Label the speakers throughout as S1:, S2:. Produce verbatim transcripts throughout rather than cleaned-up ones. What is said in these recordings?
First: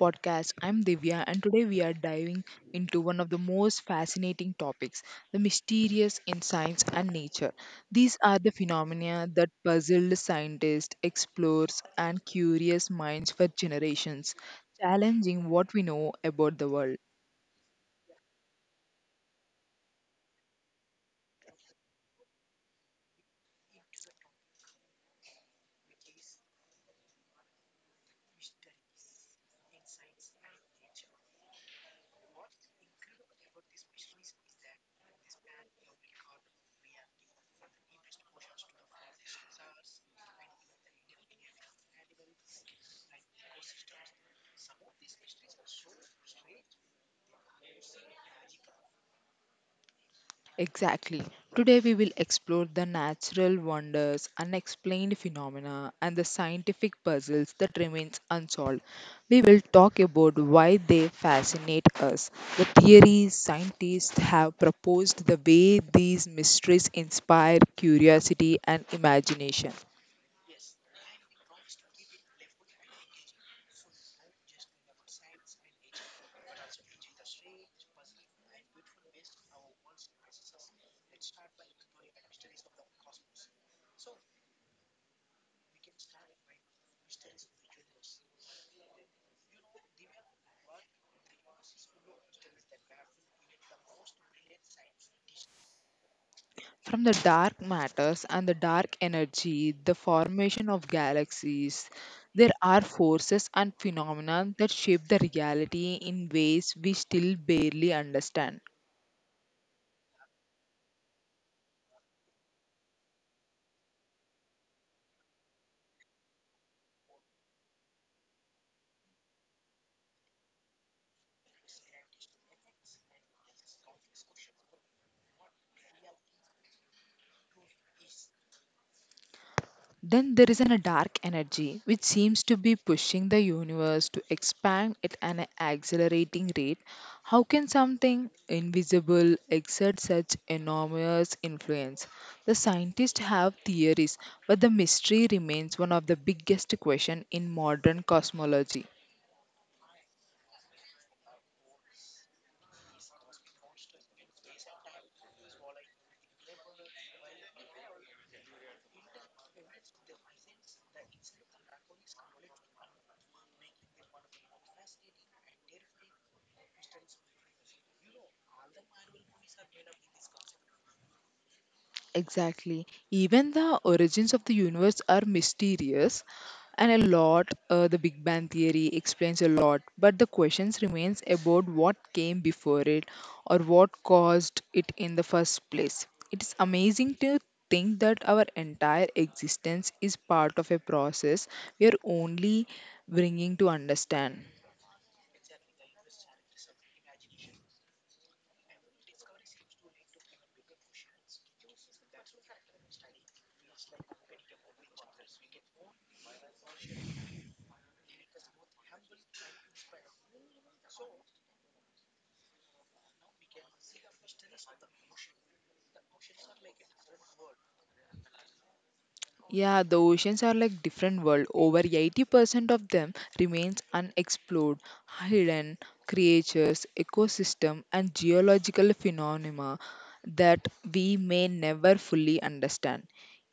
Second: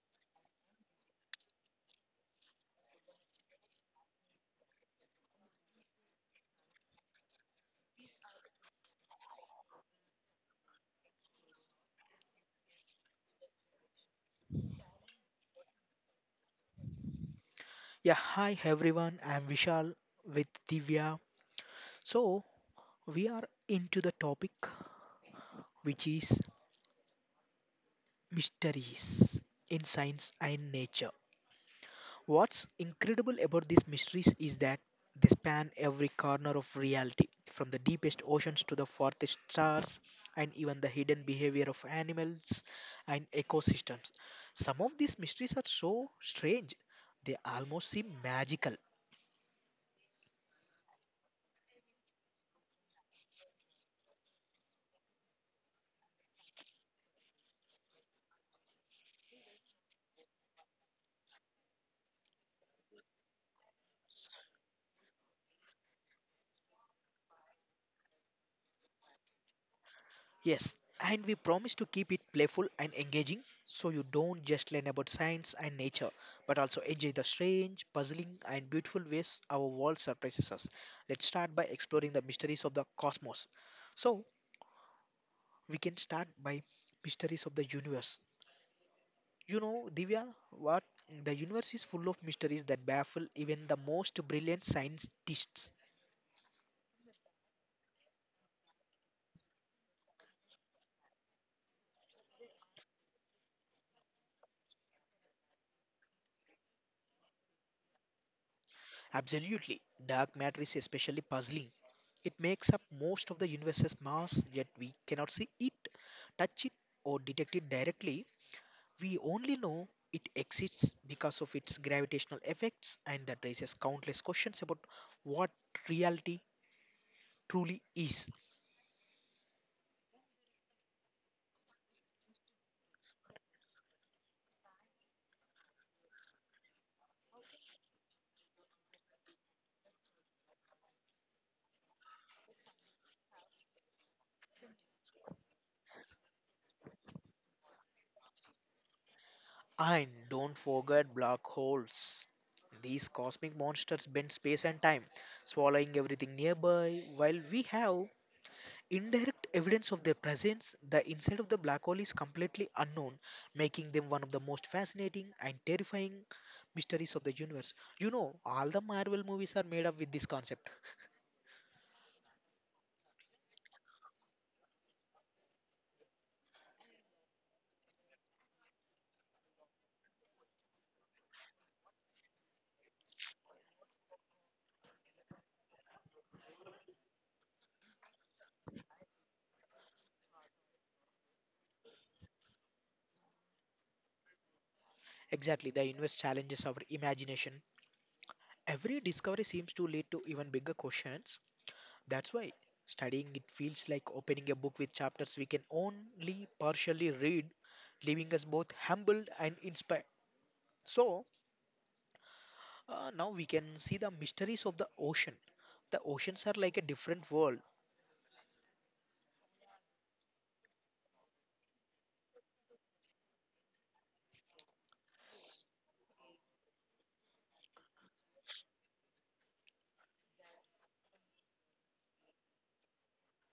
S1: podcast. I'm Divya, and today we are diving into one of the most fascinating topics: the mysterious in science and nature. These are the phenomena that puzzled scientists, explorers, and curious minds for generations, challenging what we know about the world.
S2: Yeah, hi everyone. I'm Vishal with Divya. So, we are into the topic which is mysteries in science and nature. What's incredible about these mysteries is that they span every corner of reality, from the deepest oceans to the farthest stars, and even the hidden behavior of animals and ecosystems. Some of these mysteries are so strange, they almost seem magical.
S1: Exactly. Today we will explore the natural wonders, unexplained phenomena, and the scientific puzzles that remains unsolved. We will talk about why they fascinate us, the theories scientists have proposed, the way these mysteries inspire curiosity and imagination.
S2: Yes, and we promise to keep it playful and engaging so you don't just learn about science and nature but also enjoy the strange, puzzling, and beautiful ways our world surprises us. Let's start by exploring the mysteries of the cosmos. So, we can start by mysteries of the universe. You know, Divya, what the universe is full of mysteries that baffle even the most brilliant scientists.
S1: From the dark matters and the dark energy, the formation of galaxies, there are forces and phenomena that shape the reality in ways we still barely understand.
S2: Absolutely, dark matter is especially puzzling. It makes up most of the universe's mass, yet we cannot see it, touch it, or detect it directly. We only know it exists because of its gravitational effects, and that raises countless questions about what reality truly is.
S1: Then there is an, a dark energy which seems to be pushing the universe to expand at an accelerating rate. How can something invisible exert such enormous influence? The scientists have theories, but the mystery remains one of the biggest questions in modern cosmology.
S2: And don't forget black holes. These cosmic monsters bend space and time, swallowing everything nearby, while we have indirect evidence of their presence. The inside of the black hole is completely unknown, making them one of the most fascinating and terrifying mysteries of the universe. You know, all the Marvel movies are made up with this concept.
S1: Exactly. Even the origins of the universe are mysterious, and a lot, uh, the Big Bang Theory explains a lot, but the questions remains about what came before it or what caused it in the first place. It is amazing to think that our entire existence is part of a process we are only bringing to understand.
S2: Exactly, the universe challenges our imagination. Every discovery seems to lead to even bigger questions. That's why studying it feels like opening a book with chapters we can only partially read, leaving us both humbled and inspired. So, Uh, now we can see the mysteries of the ocean. The oceans are like a different world.
S1: Yeah, the oceans are like different world. Over eighty percent of them remains unexplored, hidden creatures, ecosystem and geological phenomena that we may never fully understand.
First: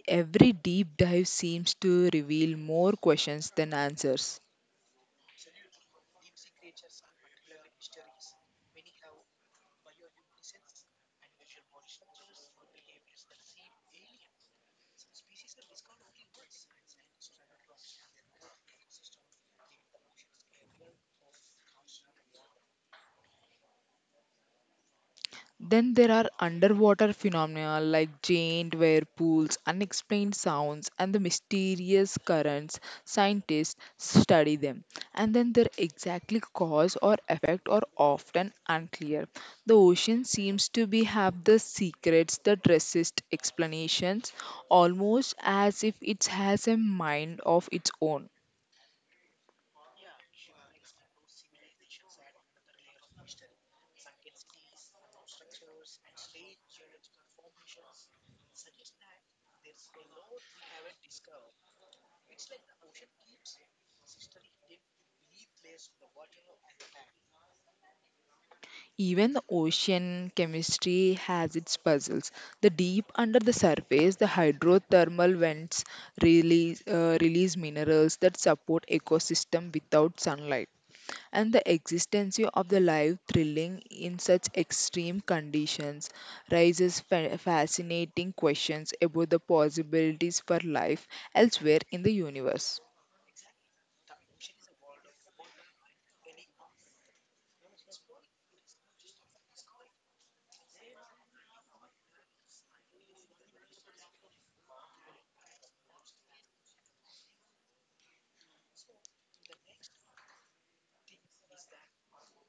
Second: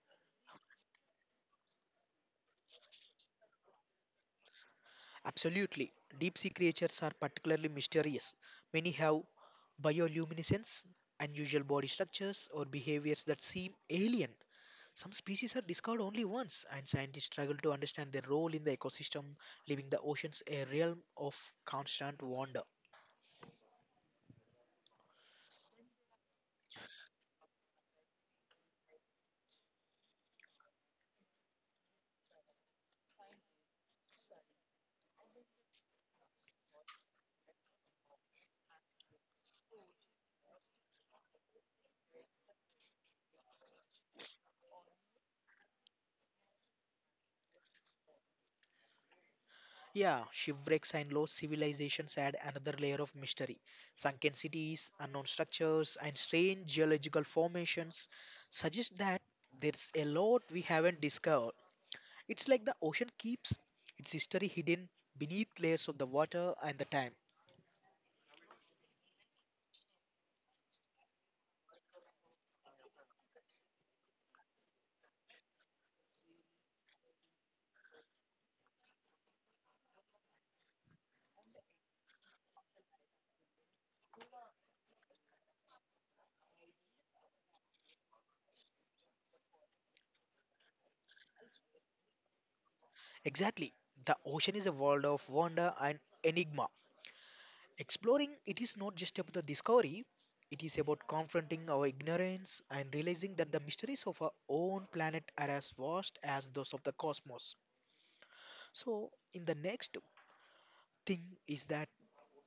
S1: Every deep dive seems to reveal more questions than answers.
S2: Absolutely. Deep sea creatures are particularly mysterious. Many have bioluminescence, unusual body structures, or behaviors that seem alien. Some species are discovered only once, and scientists struggle to understand their role in the ecosystem, leaving the oceans a realm of constant wonder.
S1: Then there are underwater phenomena like giant whirlpools, unexplained sounds, and the mysterious currents. Scientists study them, and then their exactly cause or effect are often unclear. The ocean seems to be have the secrets that resist explanations, almost as if it has a mind of its own.
S2: Yeah, shipwrecks and lost civilizations add another layer of mystery. Sunken cities, unknown structures, and strange geological formations suggest that there's a lot we haven't discovered. It's like the ocean keeps its history hidden beneath layers of the water and the time.
S1: Even the ocean chemistry has its puzzles. The deep under the surface, the hydrothermal vents release, uh, release minerals that support ecosystem without sunlight. And the existence of the life thrilling in such extreme conditions raises fa- fascinating questions about the possibilities for life elsewhere in the universe.
S2: Exactly. The ocean is a world of wonder and enigma. Exploring it is not just about the discovery, it is about confronting our ignorance and realizing that the mysteries of our own planet are as vast as those of the cosmos. So, in the next thing is that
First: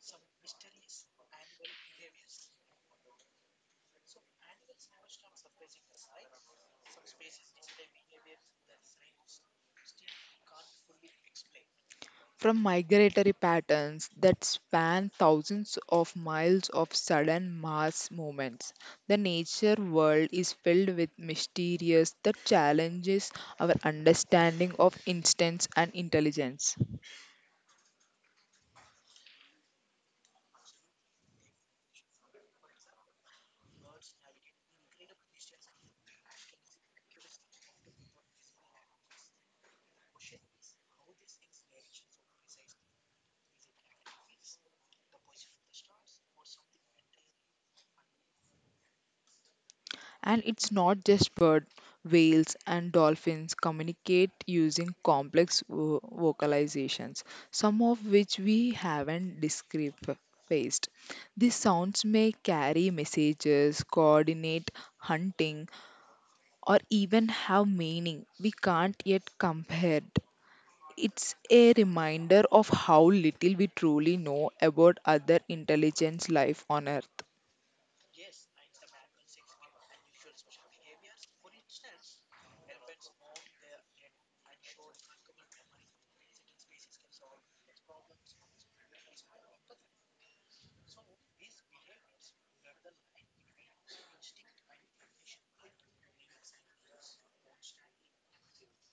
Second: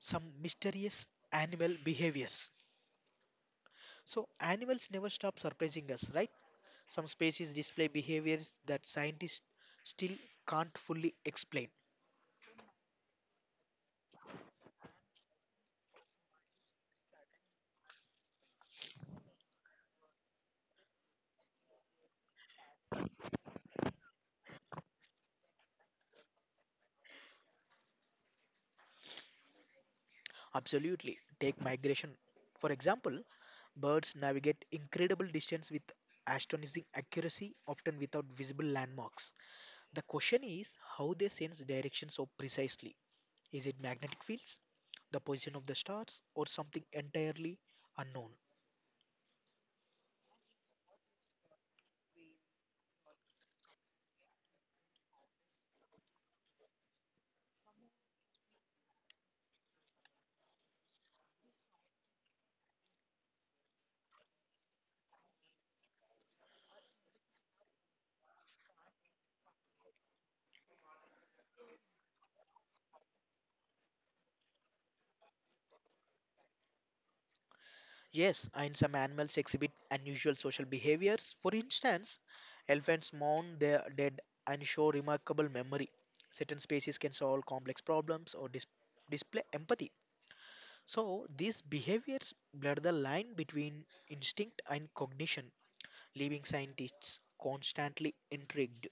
S2: some mysterious animal behaviors. So, animals never stop surprising us, right? Some species display behaviors that scientists still can't fully explain.
S1: From migratory patterns that span thousands of miles of sudden mass movements. The nature world is filled with mysteries that challenges our understanding of instance and intelligence.
S2: Absolutely. Take migration. For example, birds navigate incredible distance with astonishing accuracy, often without visible landmarks. The question is how they sense direction so precisely. Is it magnetic fields, the position of the stars, or something entirely unknown?
S1: And it's not just birds, whales, and dolphins communicate using complex vo- vocalizations, some of which we haven't discrepanized. These sounds may carry messages, coordinate hunting, or even have meaning we can't yet compare. It's a reminder of how little we truly know about other intelligence life on Earth.
S2: Yes, and some animals exhibit unusual social behaviors. For instance, elephants mourn their dead and show remarkable memory. Certain species can solve complex problems or dis- display empathy. So, these behaviors blur the line between instinct and cognition, leaving scientists constantly intrigued.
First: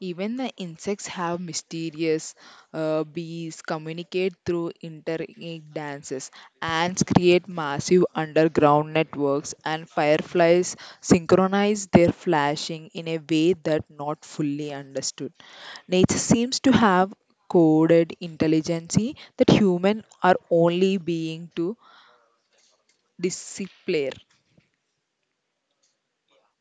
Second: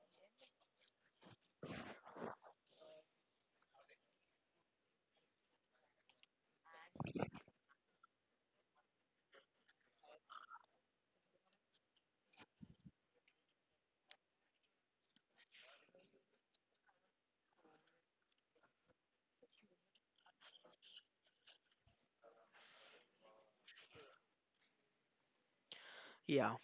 S1: Even the insects have mysterious. Uh, bees communicate through interlinked dances. Ants create massive underground networks, and fireflies synchronize their flashing in a way that not fully understood. Nature seems to have coded intelligence that humans are only being to display.
S2: Yeah,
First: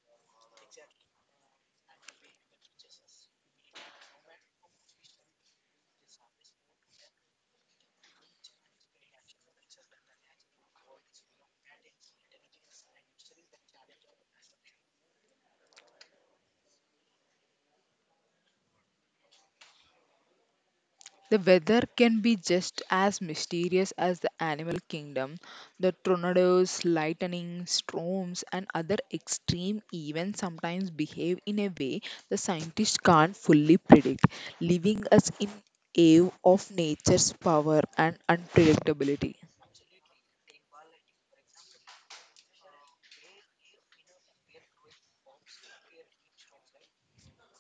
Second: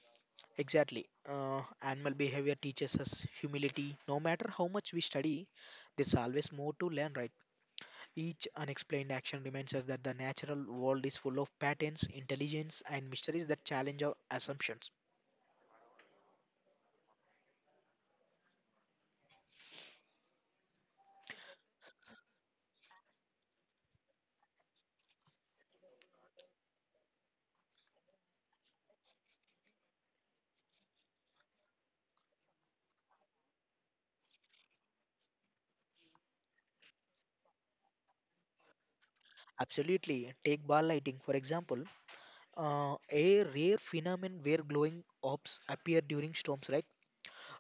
S2: exactly. Uh, animal behavior teaches us humility. No matter how much we study, there's always more to learn, right? Each unexplained action reminds us that the natural world is full of patterns, intelligence, and mysteries that challenge our assumptions.
S1: The weather can be just as mysterious as the animal kingdom. The tornadoes, lightning, storms, and other extreme events sometimes behave in a way the scientists can't fully predict, leaving us in awe of nature's power and unpredictability.
S2: Absolutely. Take bar lighting, for example. Uh, a rare phenomenon where glowing orbs appear during storms, right?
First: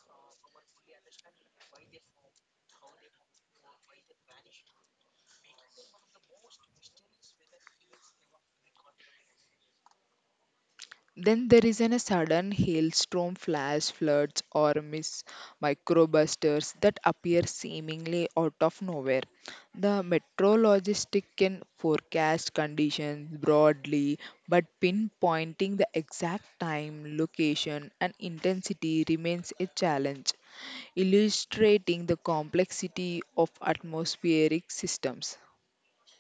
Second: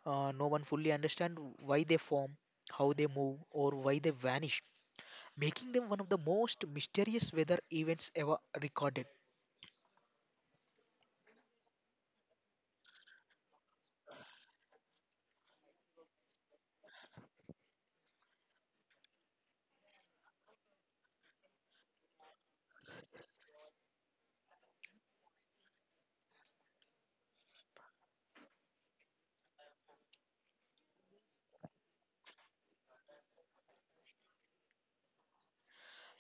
S2: uh, No one fully understand why they form, how they move, or why they vanish, making them one of the most mysterious weather events ever recorded.
S1: Then there is an, a sudden hailstorm, flash floods, or mis- microbusters that appear seemingly out of nowhere. The meteorologist can forecast conditions broadly, but pinpointing the exact time, location, and intensity remains a challenge, illustrating the complexity of atmospheric systems.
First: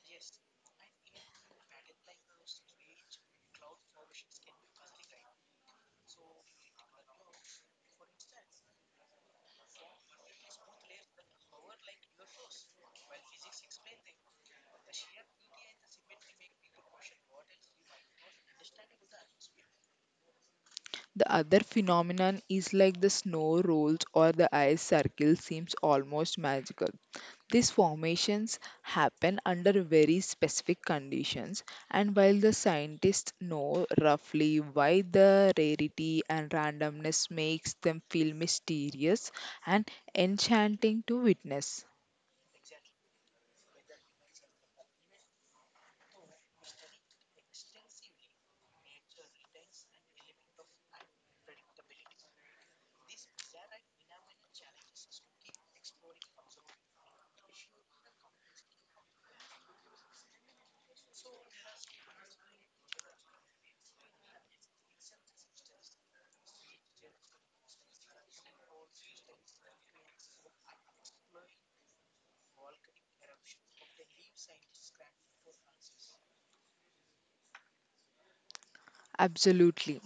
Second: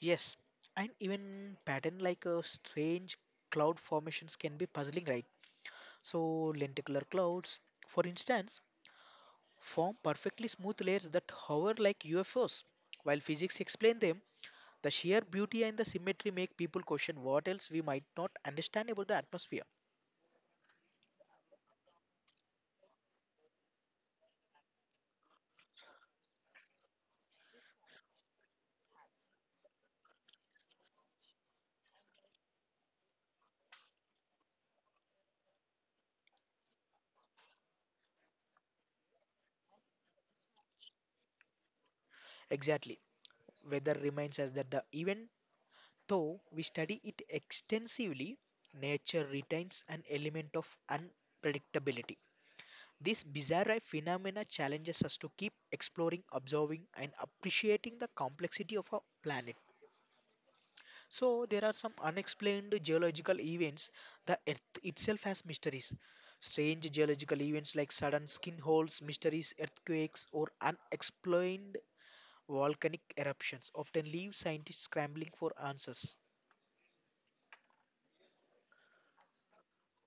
S2: Yes, and even pattern like uh, strange cloud formations can be puzzling, right? So lenticular clouds, for instance, form perfectly smooth layers that hover like U F Os. While physics explain them, the sheer beauty and the symmetry make people question what else we might not understand about the atmosphere.
S1: The other phenomenon is like the snow rolls or the ice circle seems almost magical. These formations happen under very specific conditions, and while the scientists know roughly why the rarity and randomness makes them feel mysterious and enchanting to witness,
S2: Exactly. Weather remains as that the event. Though we study it extensively, nature retains an element of unpredictability. This bizarre phenomena challenges us to keep exploring, observing, and appreciating the complexity of our planet. So, there are some unexplained geological events. The Earth itself has mysteries. Strange geological events like sudden skin holes, mysteries, earthquakes, or unexplained volcanic eruptions often leave scientists scrambling for answers.
S1: absolutely.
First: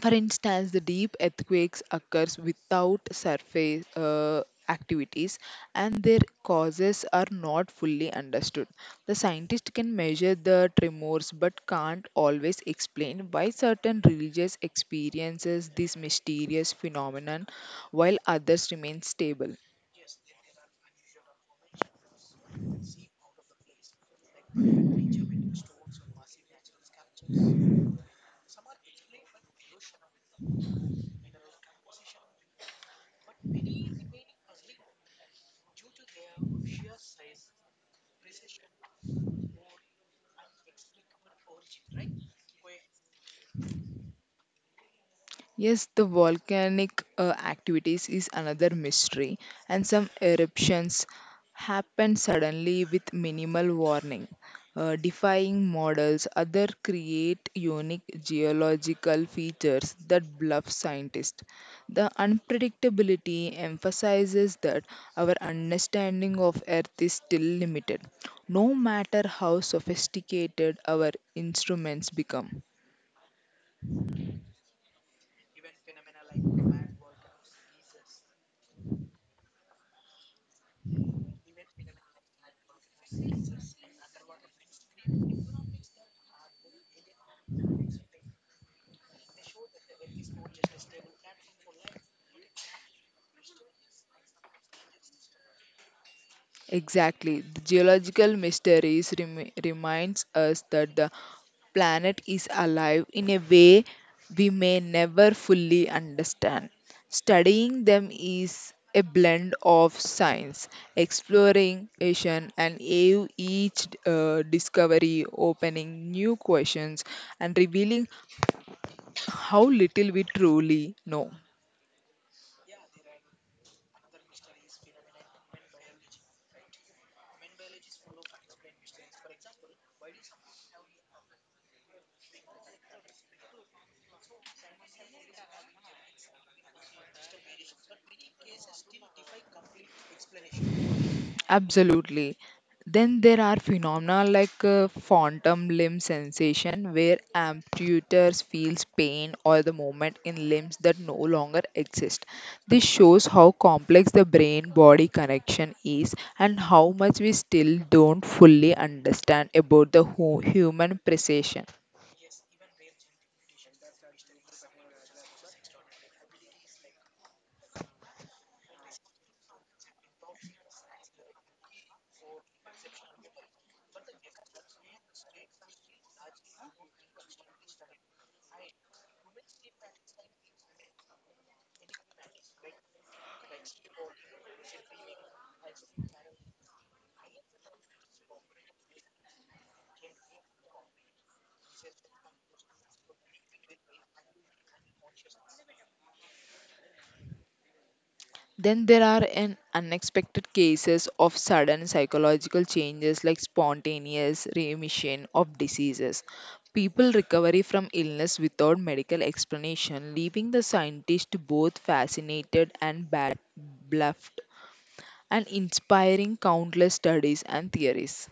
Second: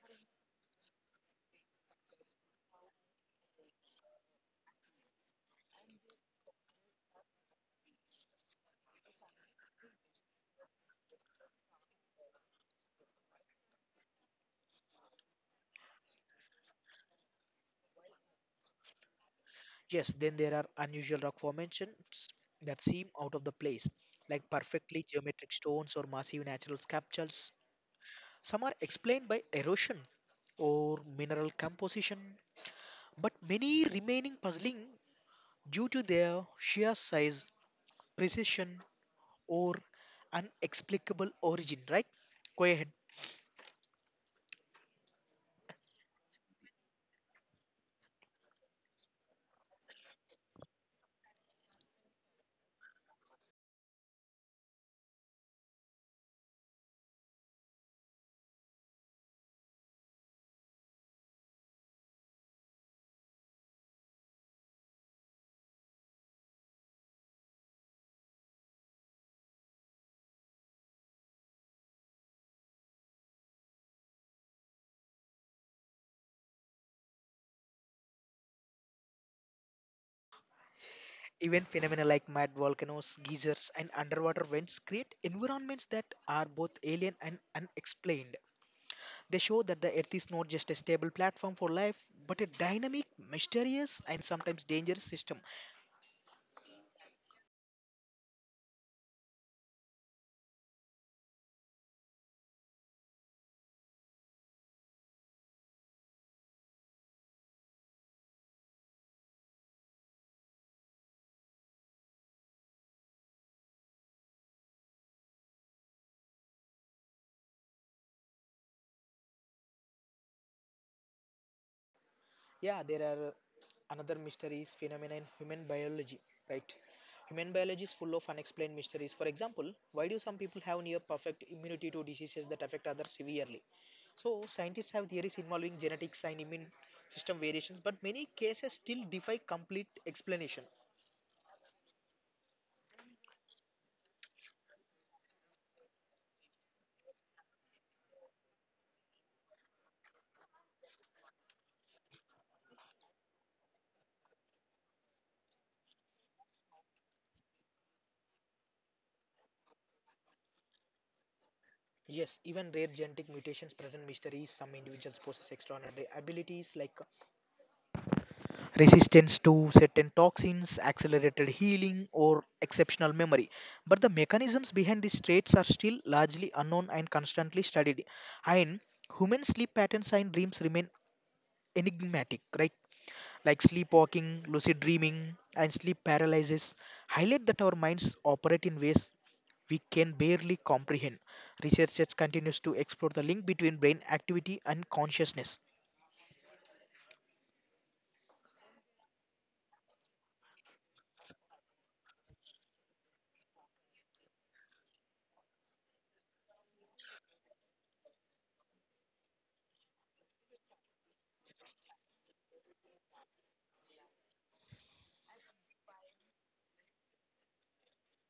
S1: For instance, the deep earthquakes occurs without surface uh, activities and their causes are not fully understood. The scientist can measure the tremors but can't always explain why certain religious experiences this mysterious phenomenon while others remain stable.
S2: Yes, then there are unusual rock formations that seem out of the place, like perfectly geometric stones or massive natural sculptures. Some are explained by erosion or mineral composition, but many remaining puzzling due to their sheer size, precision, or unexplicable origin, right? Go ahead.
S1: Yes, the volcanic uh, activities is another mystery, and some eruptions happen suddenly with minimal warning, uh, defying models. Other create unique geological features that bluff scientists. The unpredictability emphasizes that our understanding of Earth is still limited, no matter how sophisticated our instruments become.
S2: Even phenomena like mad volcanoes, geysers, and underwater vents create environments that are both alien and unexplained. They show that the Earth is not just a stable platform for life, but a dynamic, mysterious, and sometimes dangerous system.
S1: Exactly. The geological mysteries remi- reminds us that the planet is alive in a way we may never fully understand. Studying them is a blend of science, exploring, exploration, and ev- each uh, discovery opening new questions and revealing how little we truly know.
S2: Yeah, there are uh, another mysteries, phenomena in human biology, right? Human biology is full of unexplained mysteries. For example, why do some people have near perfect immunity to diseases that affect others severely? So scientists have theories involving genetics and immune system variations, but many cases still defy complete explanation.
S1: Absolutely. Then there are phenomena like uh, phantom limb sensation, where amputators feels pain or the movement in limbs that no longer exist. This shows how complex the brain-body connection is and how much we still don't fully understand about the hu- human precision.
S2: Yes, even rare genetic mutations present mysteries. Some individuals possess extraordinary abilities like resistance to certain toxins, accelerated healing, or exceptional memory. But the mechanisms behind these traits are still largely unknown and constantly studied. And human sleep patterns and dreams remain enigmatic, right? Like sleepwalking, lucid dreaming, and sleep paralysis highlight that our minds operate in ways we can barely comprehend. Research continues to explore the link between brain activity and consciousness.
S1: Then there are an unexpected cases of sudden psychological changes like spontaneous remission of diseases. People recovery from illness without medical explanation, leaving the scientist both fascinated and ba- bluffed and inspiring countless studies and theories.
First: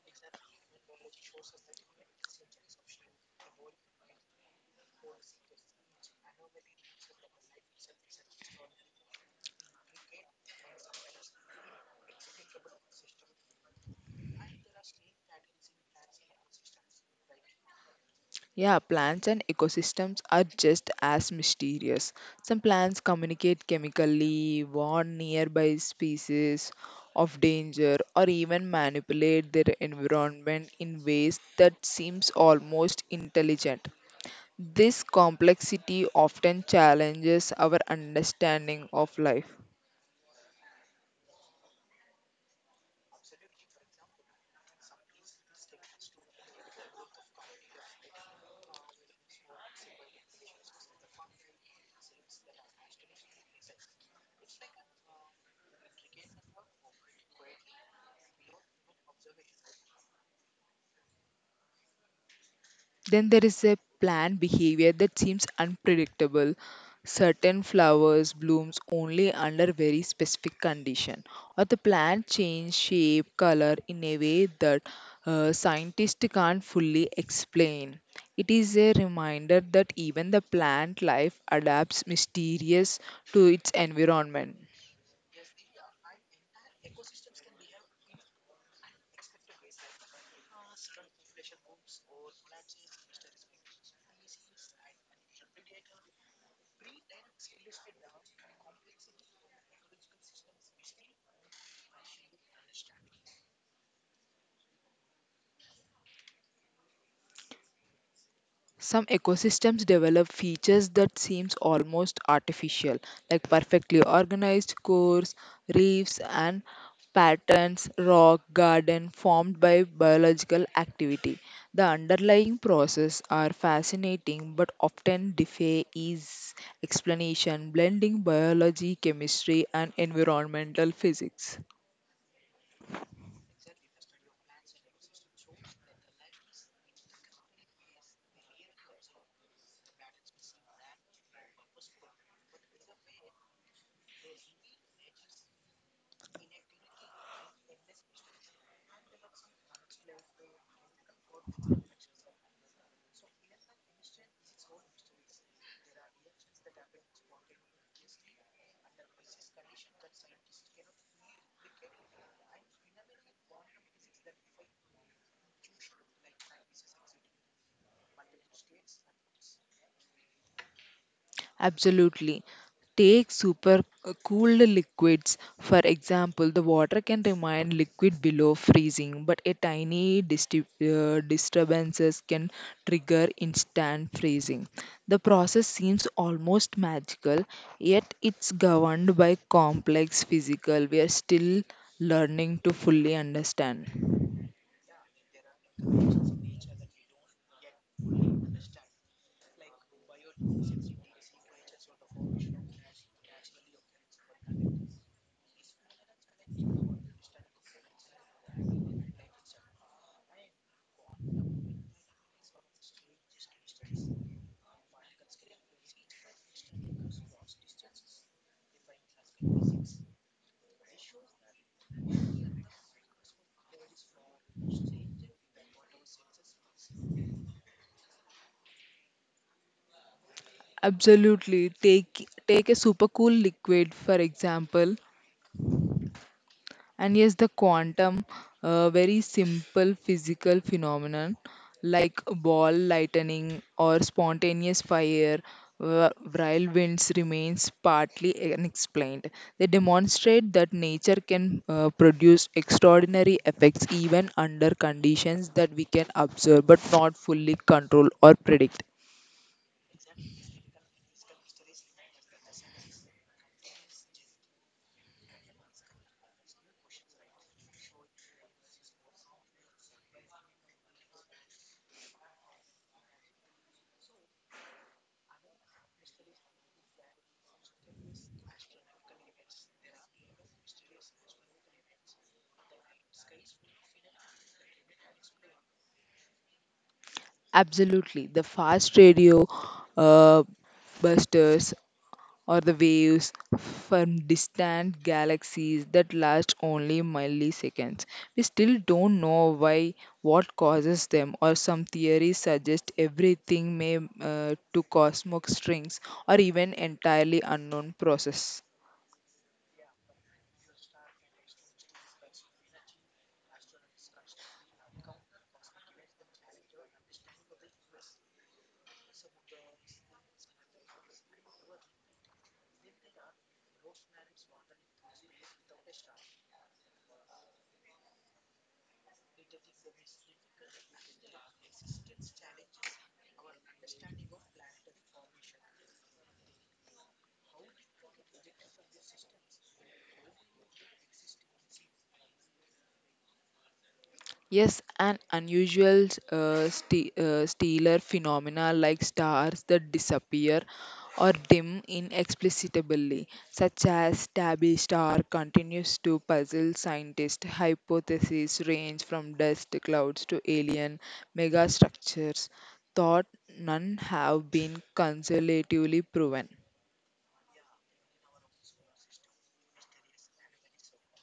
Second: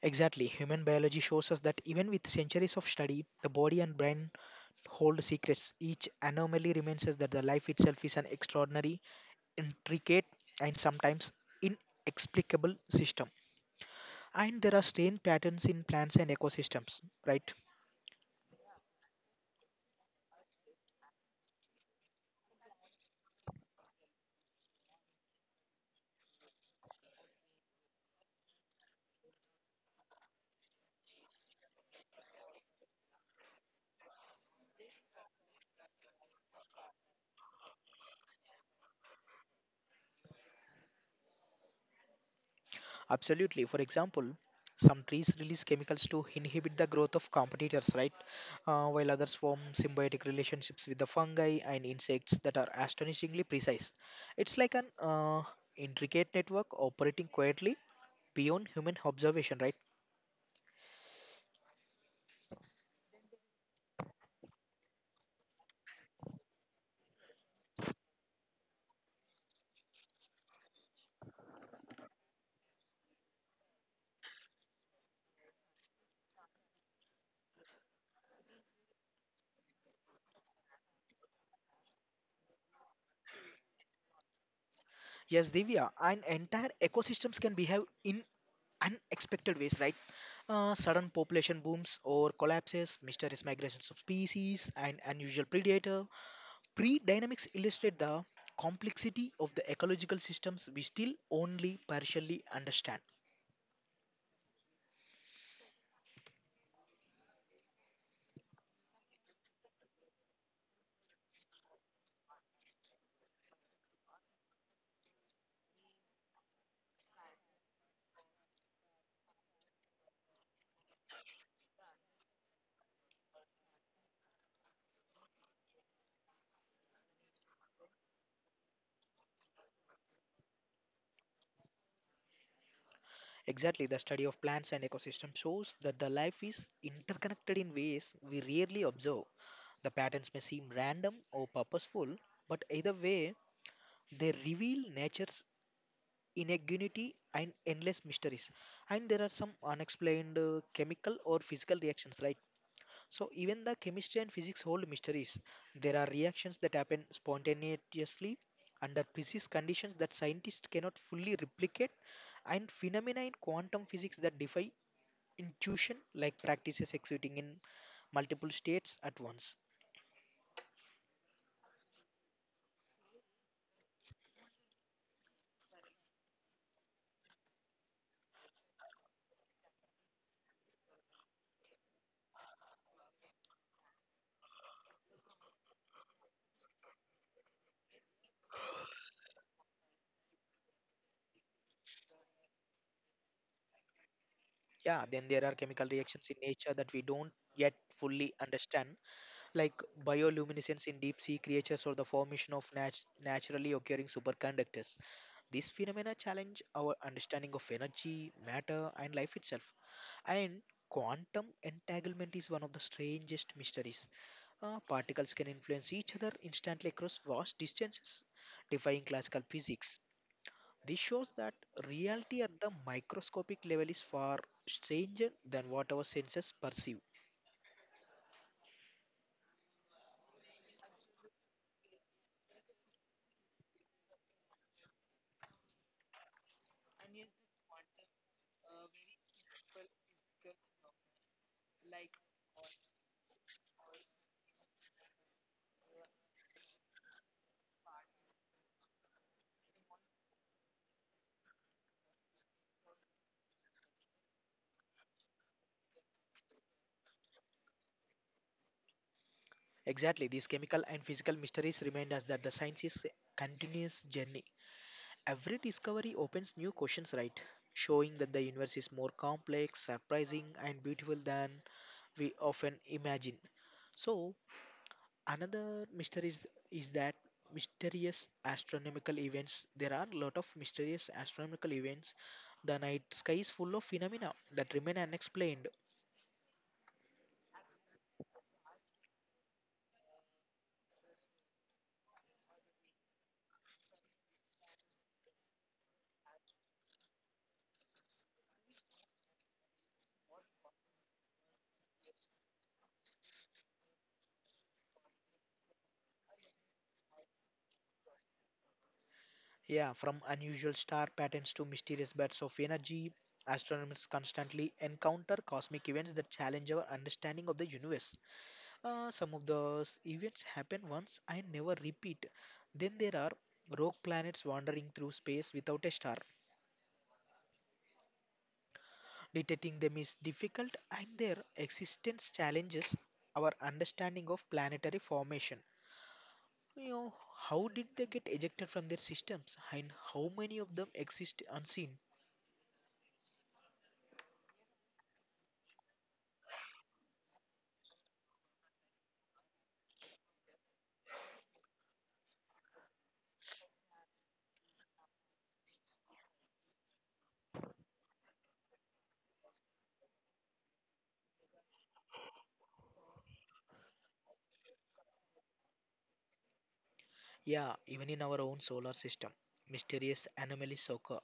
S2: Exactly. Human biology shows us that even with centuries of study, the body and brain hold secrets. Each anomaly reminds us that the life itself is an extraordinary, intricate, and sometimes inexplicable system. And there are strange patterns in plants and ecosystems, right?
S1: Yeah, plants and ecosystems are just as mysterious. Some plants communicate chemically, warn nearby species of danger, or even manipulate their environment in ways that seems almost intelligent. This complexity often challenges our understanding of life.
S2: Absolutely. For example, some trees release chemicals to inhibit the growth of competitors, right? Uh, while others form symbiotic relationships with the fungi and insects that are astonishingly precise. It's like an uh, intricate network operating quietly beyond human observation, right?
S1: Then there is a plant behavior that seems unpredictable. Certain flowers blooms only under very specific condition, or the plant change shape, color in a way that uh, scientists can't fully explain. It is a reminder that even the plant life adapts mysterious to its environment.
S2: Yes, Divya, and entire ecosystems can behave in unexpected ways, right? Uh, sudden population booms or collapses, mysterious migrations of species, and unusual predator pre dynamics illustrate the complexity of the ecological systems we still only partially understand.
S1: Some ecosystems develop features that seems almost artificial, like perfectly organized cores, reefs, and patterns, rock garden formed by biological activity. The underlying process are fascinating but often defy ease explanation, blending biology, chemistry, and environmental physics.
S2: Exactly, the study of plants and ecosystems shows that the life is interconnected in ways we rarely observe. The patterns may seem random or purposeful, but either way, they reveal nature's inequity and endless mysteries. And there are some unexplained uh, chemical or physical reactions like. So even the chemistry and physics hold mysteries. There are reactions that happen spontaneously under physics conditions that scientists cannot fully replicate, and phenomena in quantum physics that defy intuition, like practices executing in multiple states at once.
S1: Absolutely. Take super uh, cooled liquids. For example, the water can remain liquid below freezing, but a tiny disti- uh, disturbances can trigger instant freezing. The process seems almost magical, yet it's governed by complex physical. We are still learning to fully understand.
S2: Yeah, then there are chemical reactions in nature that we don't yet fully understand, like bioluminescence in deep sea creatures or the formation of nat- naturally occurring superconductors. These phenomena challenge our understanding of energy, matter, and life itself. And quantum entanglement is one of the strangest mysteries. Uh, particles can influence each other instantly across vast distances, defying classical physics. This shows that reality at the microscopic level is far stranger than what our senses perceive.
S1: Absolutely. Take take a super cool liquid, for example. And yes, the quantum, uh, very simple physical phenomenon like ball lightning or spontaneous fire, wh- while winds remains partly unexplained. They demonstrate that nature can uh, produce extraordinary effects even under conditions that we can observe but not fully control or predict.
S2: Exactly, these chemical and physical mysteries remind us that the science is a continuous journey. Every discovery opens new questions, right? Showing that the universe is more complex, surprising, and beautiful than we often imagine. So, another mystery is, is that mysterious astronomical events. There are a lot of mysterious astronomical events. The night sky is full of phenomena that remain unexplained.
S1: Absolutely, the fast radio uh, busters or the waves from distant galaxies that last only milliseconds. We still don't know why, what causes them, or some theories suggest everything may uh, to cosmic strings or even entirely unknown process.
S2: Yeah, from unusual star patterns to mysterious bursts of energy, astronomers constantly encounter cosmic events that challenge our understanding of the universe. Uh, some of those events happen once and never repeat. Then there are rogue planets wandering through space without a star. Detecting them is difficult, and their existence challenges our understanding of planetary formation. You know, how did they get ejected from their systems, and how many of them exist unseen?
S1: Yes, an unusual uh, st- uh, stellar phenomena like stars that disappear or dim inexplicably, such as Tabby star, continues to puzzle scientists. Hypotheses range from dust clouds to alien megastructures, thought none have been conservatively proven.
S2: Yeah, even in our own solar system, mysterious anomalies occur.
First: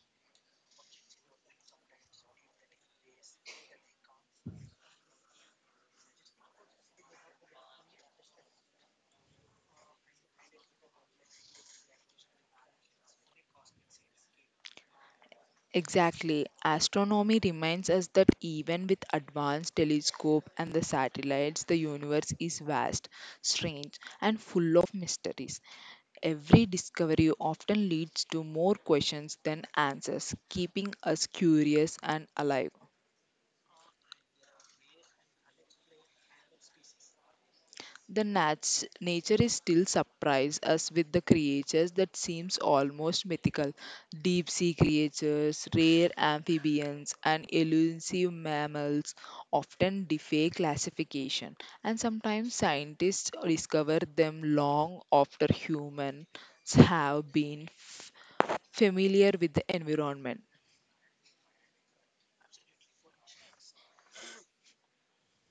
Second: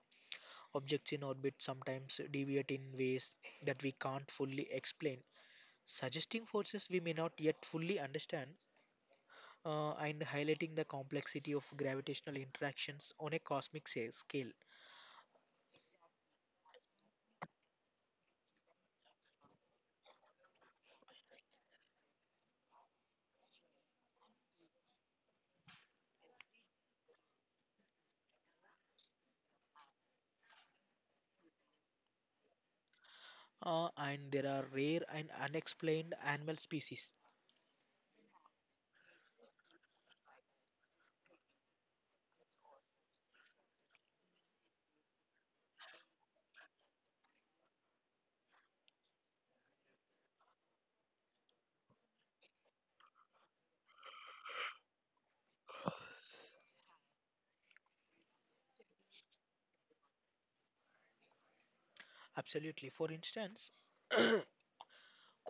S2: Objects in orbit sometimes deviate in ways that we can't fully explain, suggesting forces we may not yet fully understand, uh, and highlighting the complexity of gravitational interactions on a cosmic sa- scale.
S1: Exactly. Astronomy reminds us that even with advanced telescope and the satellites, the universe is vast, strange, and full of mysteries. Every discovery often leads to more questions than answers, keeping us curious and alive.
S2: Uh, and there are rare and unexplained animal species.
S1: The nats, nature is still surprise us with the creatures that seems almost mythical. Deep sea creatures, rare amphibians and elusive mammals often defy classification and sometimes scientists discover them long after humans have been f- familiar with the environment.
S2: Absolutely. For instance,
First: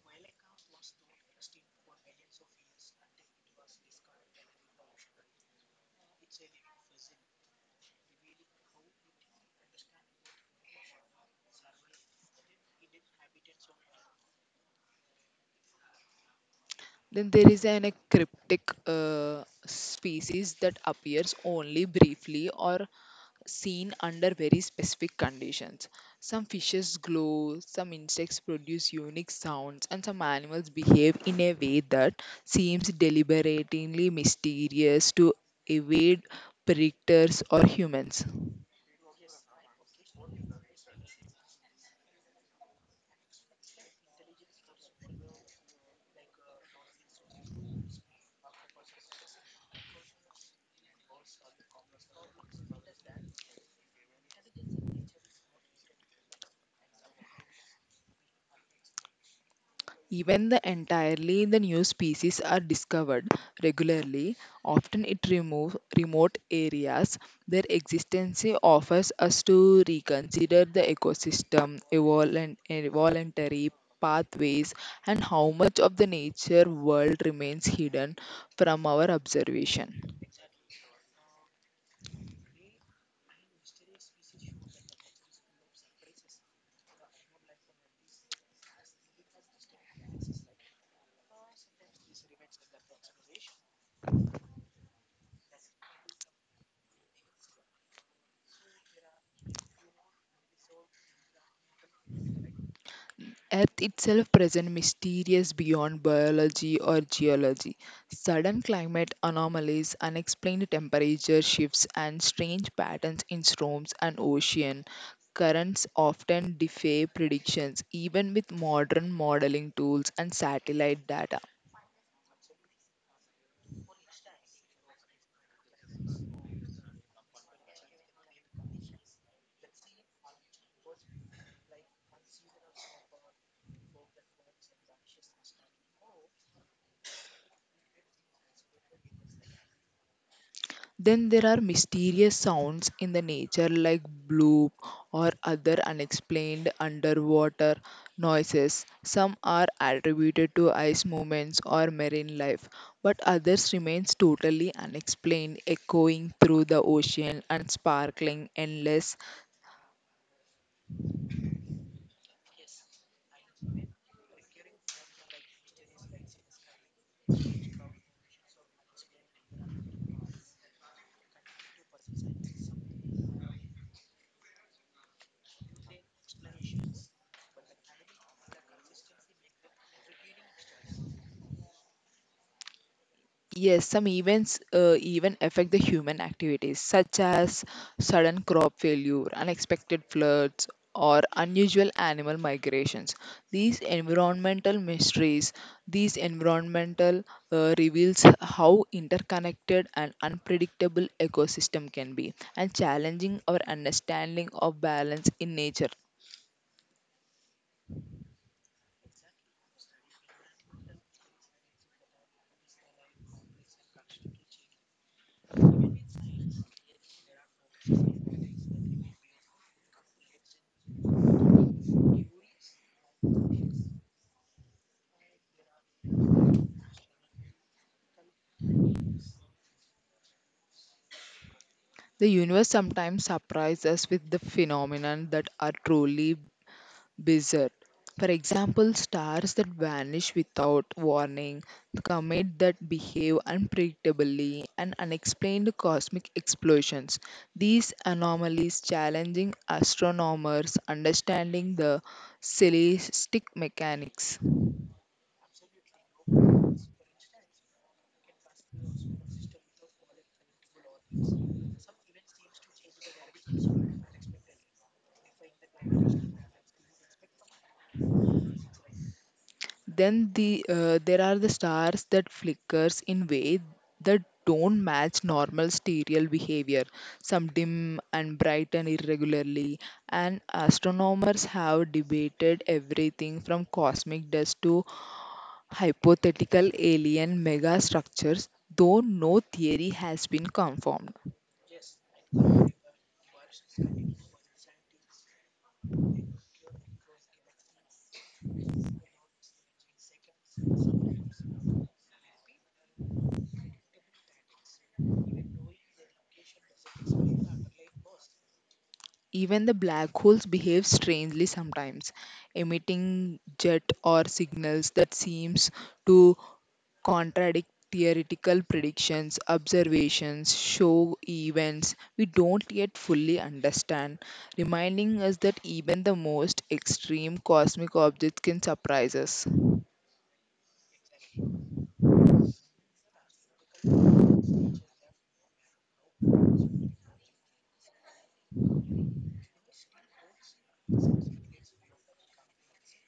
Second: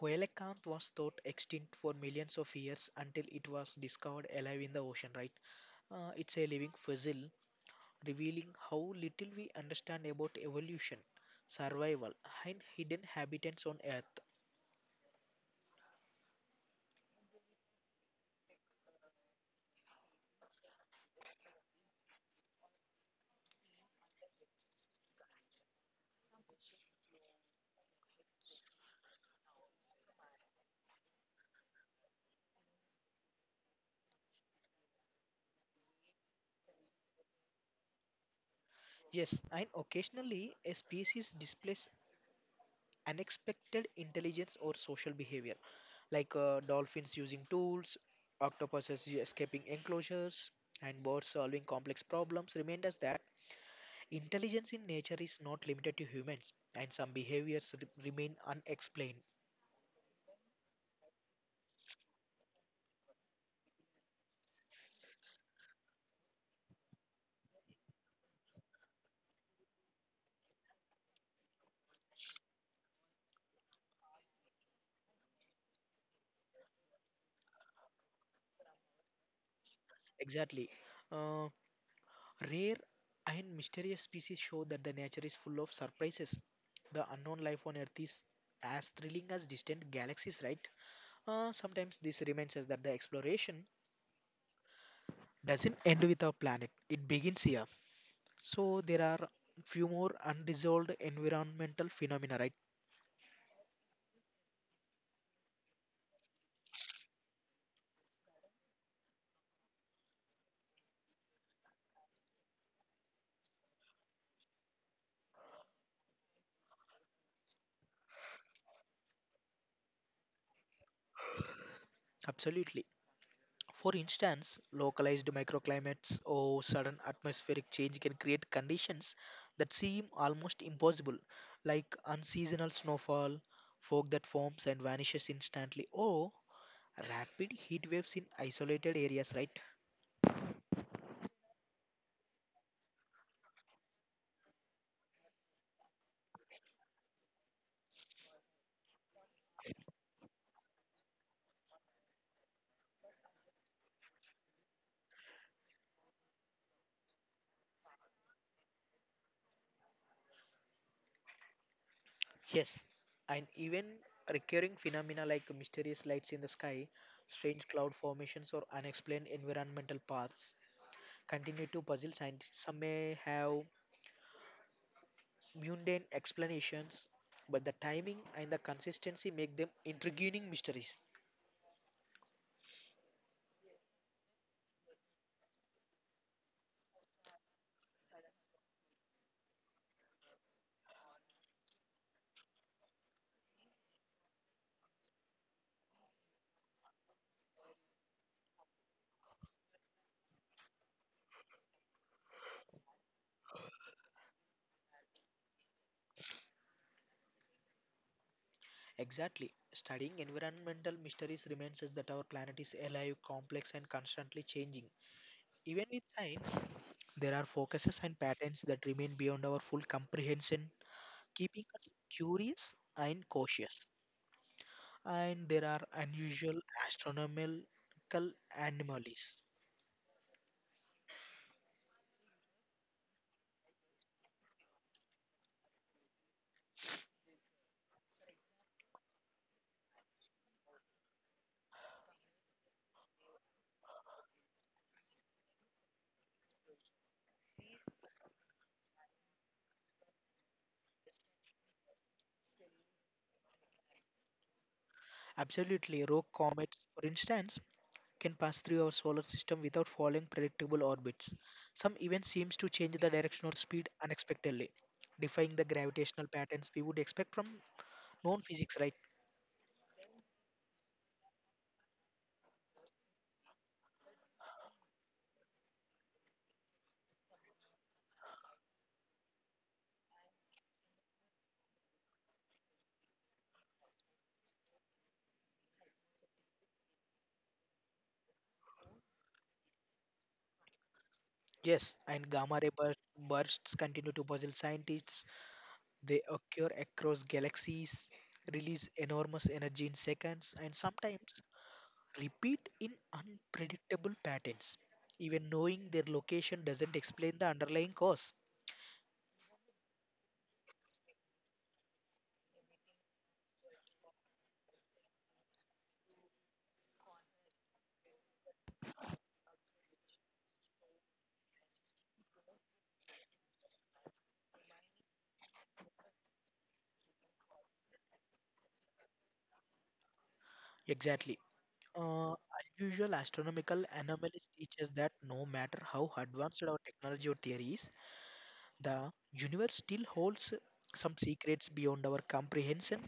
S2: coelacanth was thought extinct for millions of years until it was discovered alive in the ocean, right? Uh, it's a living fossil, revealing how little we understand about evolution, survival, and hidden habitats on Earth.
S1: Then there is an cryptic uh, species that appears only briefly or seen under very specific conditions. Some fishes glow, some insects produce unique sounds, and some animals behave in a way that seems deliberately mysterious to evade predators or humans.
S2: Yes, and occasionally a species displays unexpected intelligence or social behavior, like uh, dolphins using tools, octopuses u- escaping enclosures, and birds solving complex problems. Remind us that intelligence in nature is not limited to humans, and some behaviors re- remain unexplained.
S1: Even the entirely the new species are discovered regularly, often in remove, remote areas. Their existence offers us to reconsider the ecosystem, evolent, evolutionary pathways, and how much of the nature world remains hidden from our observation.
S2: Exactly. Uh, rare and mysterious species show that the nature is full of surprises. The unknown life on Earth is as thrilling as distant galaxies, right? Uh, sometimes this reminds us that the exploration doesn't end with our planet, it begins here. So there are few more unresolved environmental phenomena, right?
S1: Earth itself present mysterious beyond biology or geology. Sudden climate anomalies, unexplained temperature shifts, and strange patterns in storms and ocean currents often defy predictions, even with modern modeling tools and satellite data.
S2: Absolutely. For instance, localized microclimates or sudden atmospheric change can create conditions that seem almost impossible, like unseasonal snowfall, fog that forms and vanishes instantly, or rapid heat waves in isolated areas, right?
S1: Then there are mysterious sounds in the nature like bloop or other unexplained underwater noises. Some are attributed to ice movements or marine life, but others remains totally unexplained, echoing through the ocean and sparkling endless.
S2: Yes, and even recurring phenomena like mysterious lights in the sky, strange cloud formations, or unexplained environmental paths continue to puzzle scientists. Some may have mundane explanations, but the timing and the consistency make them intriguing mysteries.
S1: Yes, some events uh, even affect the human activities, such as sudden crop failure, unexpected floods, or unusual animal migrations. These environmental mysteries, these environmental uh, reveals how interconnected and unpredictable ecosystem can be, and challenging our understanding of balance in nature.
S2: Exactly. Studying environmental mysteries reminds us that our planet is alive, complex, and constantly changing. Even with science, there are focuses and patterns that remain beyond our full comprehension, keeping us curious and cautious. And there are unusual astronomical anomalies.
S1: The universe sometimes surprises us with the phenomenon that are truly bizarre. For example, stars that vanish without warning, comets that behave unpredictably, and unexplained cosmic explosions. These anomalies challenging astronomers understanding the celestial mechanics.
S2: Absolutely, rogue comets, for instance, can pass through our solar system without following predictable orbits. Some event seems to change the direction or speed unexpectedly, defying the gravitational patterns we would expect from known physics, right?
S1: Then the uh, there are the stars that flickers in way that don't match normal stereo behavior. Some dim and brighten irregularly, and astronomers have debated everything from cosmic dust to hypothetical alien megastructures, though no theory has been confirmed.
S2: Yes, and gamma ray bur- bursts continue to puzzle scientists. They occur across galaxies, release enormous energy in seconds, and sometimes repeat in unpredictable patterns. Even knowing their location doesn't explain the underlying cause.
S1: Even the black holes behave strangely sometimes, emitting jet or signals that seems to contradict theoretical predictions, observations, show events we don't yet fully understand, reminding us that even the most extreme cosmic objects can surprise us.
S2: Exactly. Uh, unusual astronomical anomalies teach us that no matter how advanced our technology or theory is, the universe still holds some secrets beyond our comprehension,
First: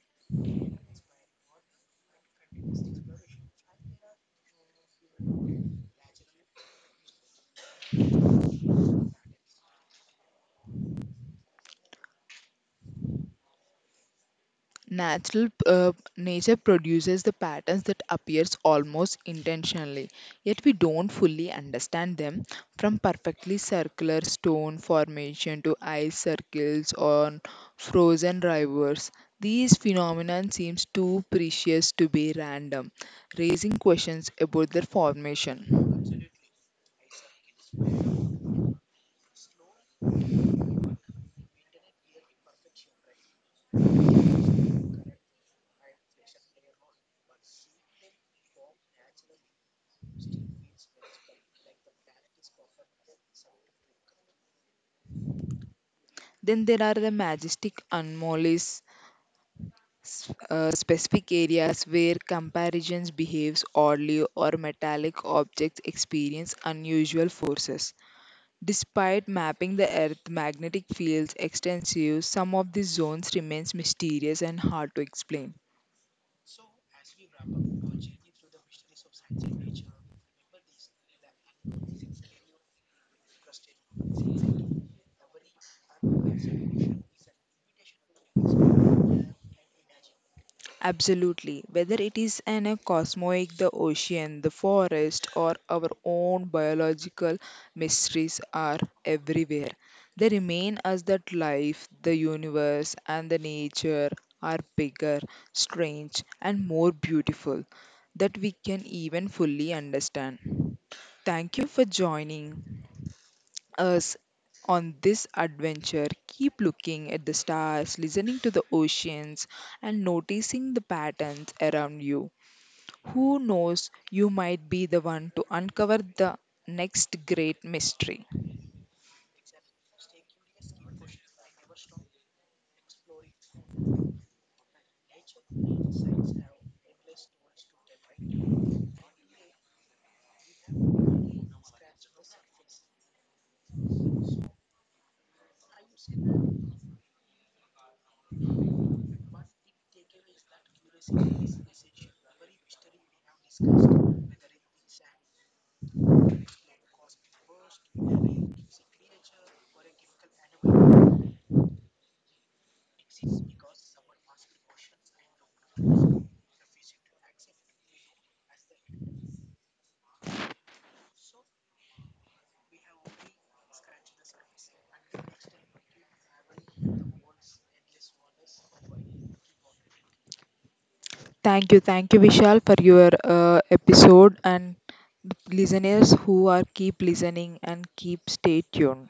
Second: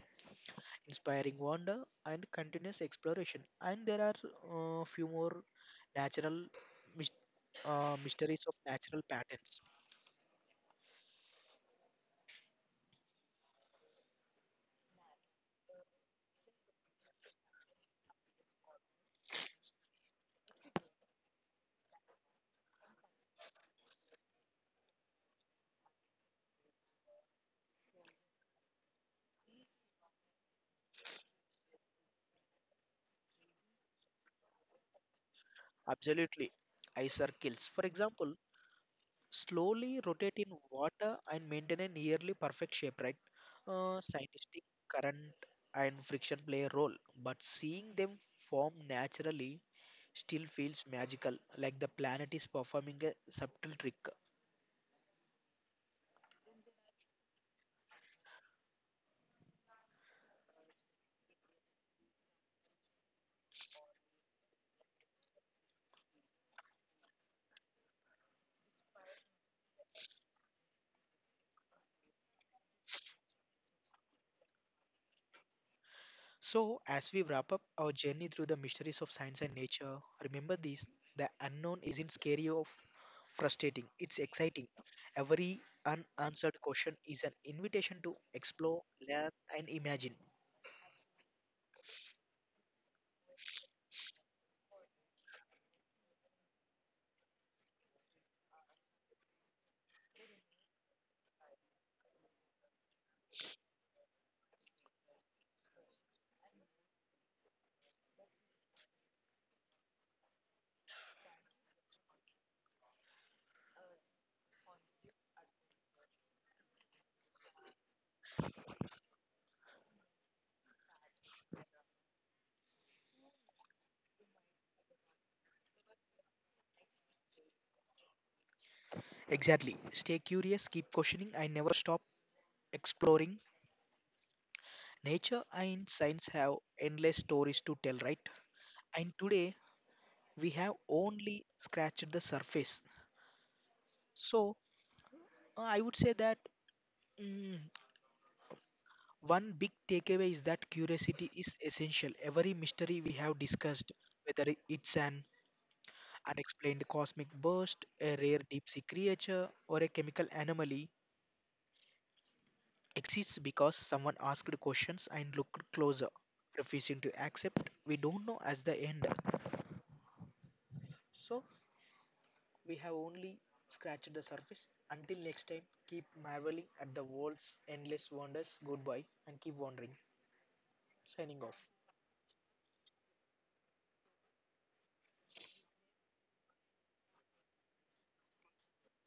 S2: inspiring wonder and continuous exploration. And there are uh, few more natural mys- uh, mysteries of natural patterns.
S1: Natural uh, Nature produces the patterns that appears almost intentionally, yet we don't fully understand them. From perfectly circular stone formation to ice circles on frozen rivers, these phenomena seems too precious to be random, raising questions about their formation.
S2: Absolutely. Ice circles, for example, slowly rotate in water and maintain a nearly perfect shape, right? Uh, scientific current and friction play a role, but seeing them form naturally still feels magical, like the planet is performing a subtle trick.
S1: Then there are the majestic anomalies s- uh, specific areas where comparisons behaves oddly or metallic objects experience unusual forces. Despite mapping the Earth's magnetic fields extensively, some of these zones remains mysterious and hard to explain.
S2: So, as we wrap up our journey through the mysteries of science and nature, remember this: the unknown isn't scary or frustrating, it's exciting. Every unanswered question is an invitation to explore, learn, and imagine.
S1: Absolutely. Whether it is an a cosmic, the ocean, the forest, or our own biological mysteries are everywhere. They remain as that life, the universe, and the nature are bigger, strange, and more beautiful that we can even fully understand. Thank you for joining us on this adventure, keep looking at the stars, listening to the oceans, and noticing the patterns around you. Who knows, you might be the one to uncover the next great mystery.
S2: Exactly. Stay curious, keep questioning, and never stop exploring. Nature and science have endless stories to tell, right? And today, we have only scratched the surface. So, uh, I would say that. mm, One big takeaway is that curiosity is essential. Every mystery we have discussed, whether it's an unexplained cosmic burst, a rare deep sea creature, or a chemical anomaly, exists because someone asked questions and looked closer, refusing to accept we don't know as the end. So, we have only scratched the surface. Until next time, keep marveling at the world's endless wonders. Goodbye and keep wondering. Signing off.
S1: Thank you, thank you, Vishal, for your uh, episode and listeners who are keep listening and keep stay tuned.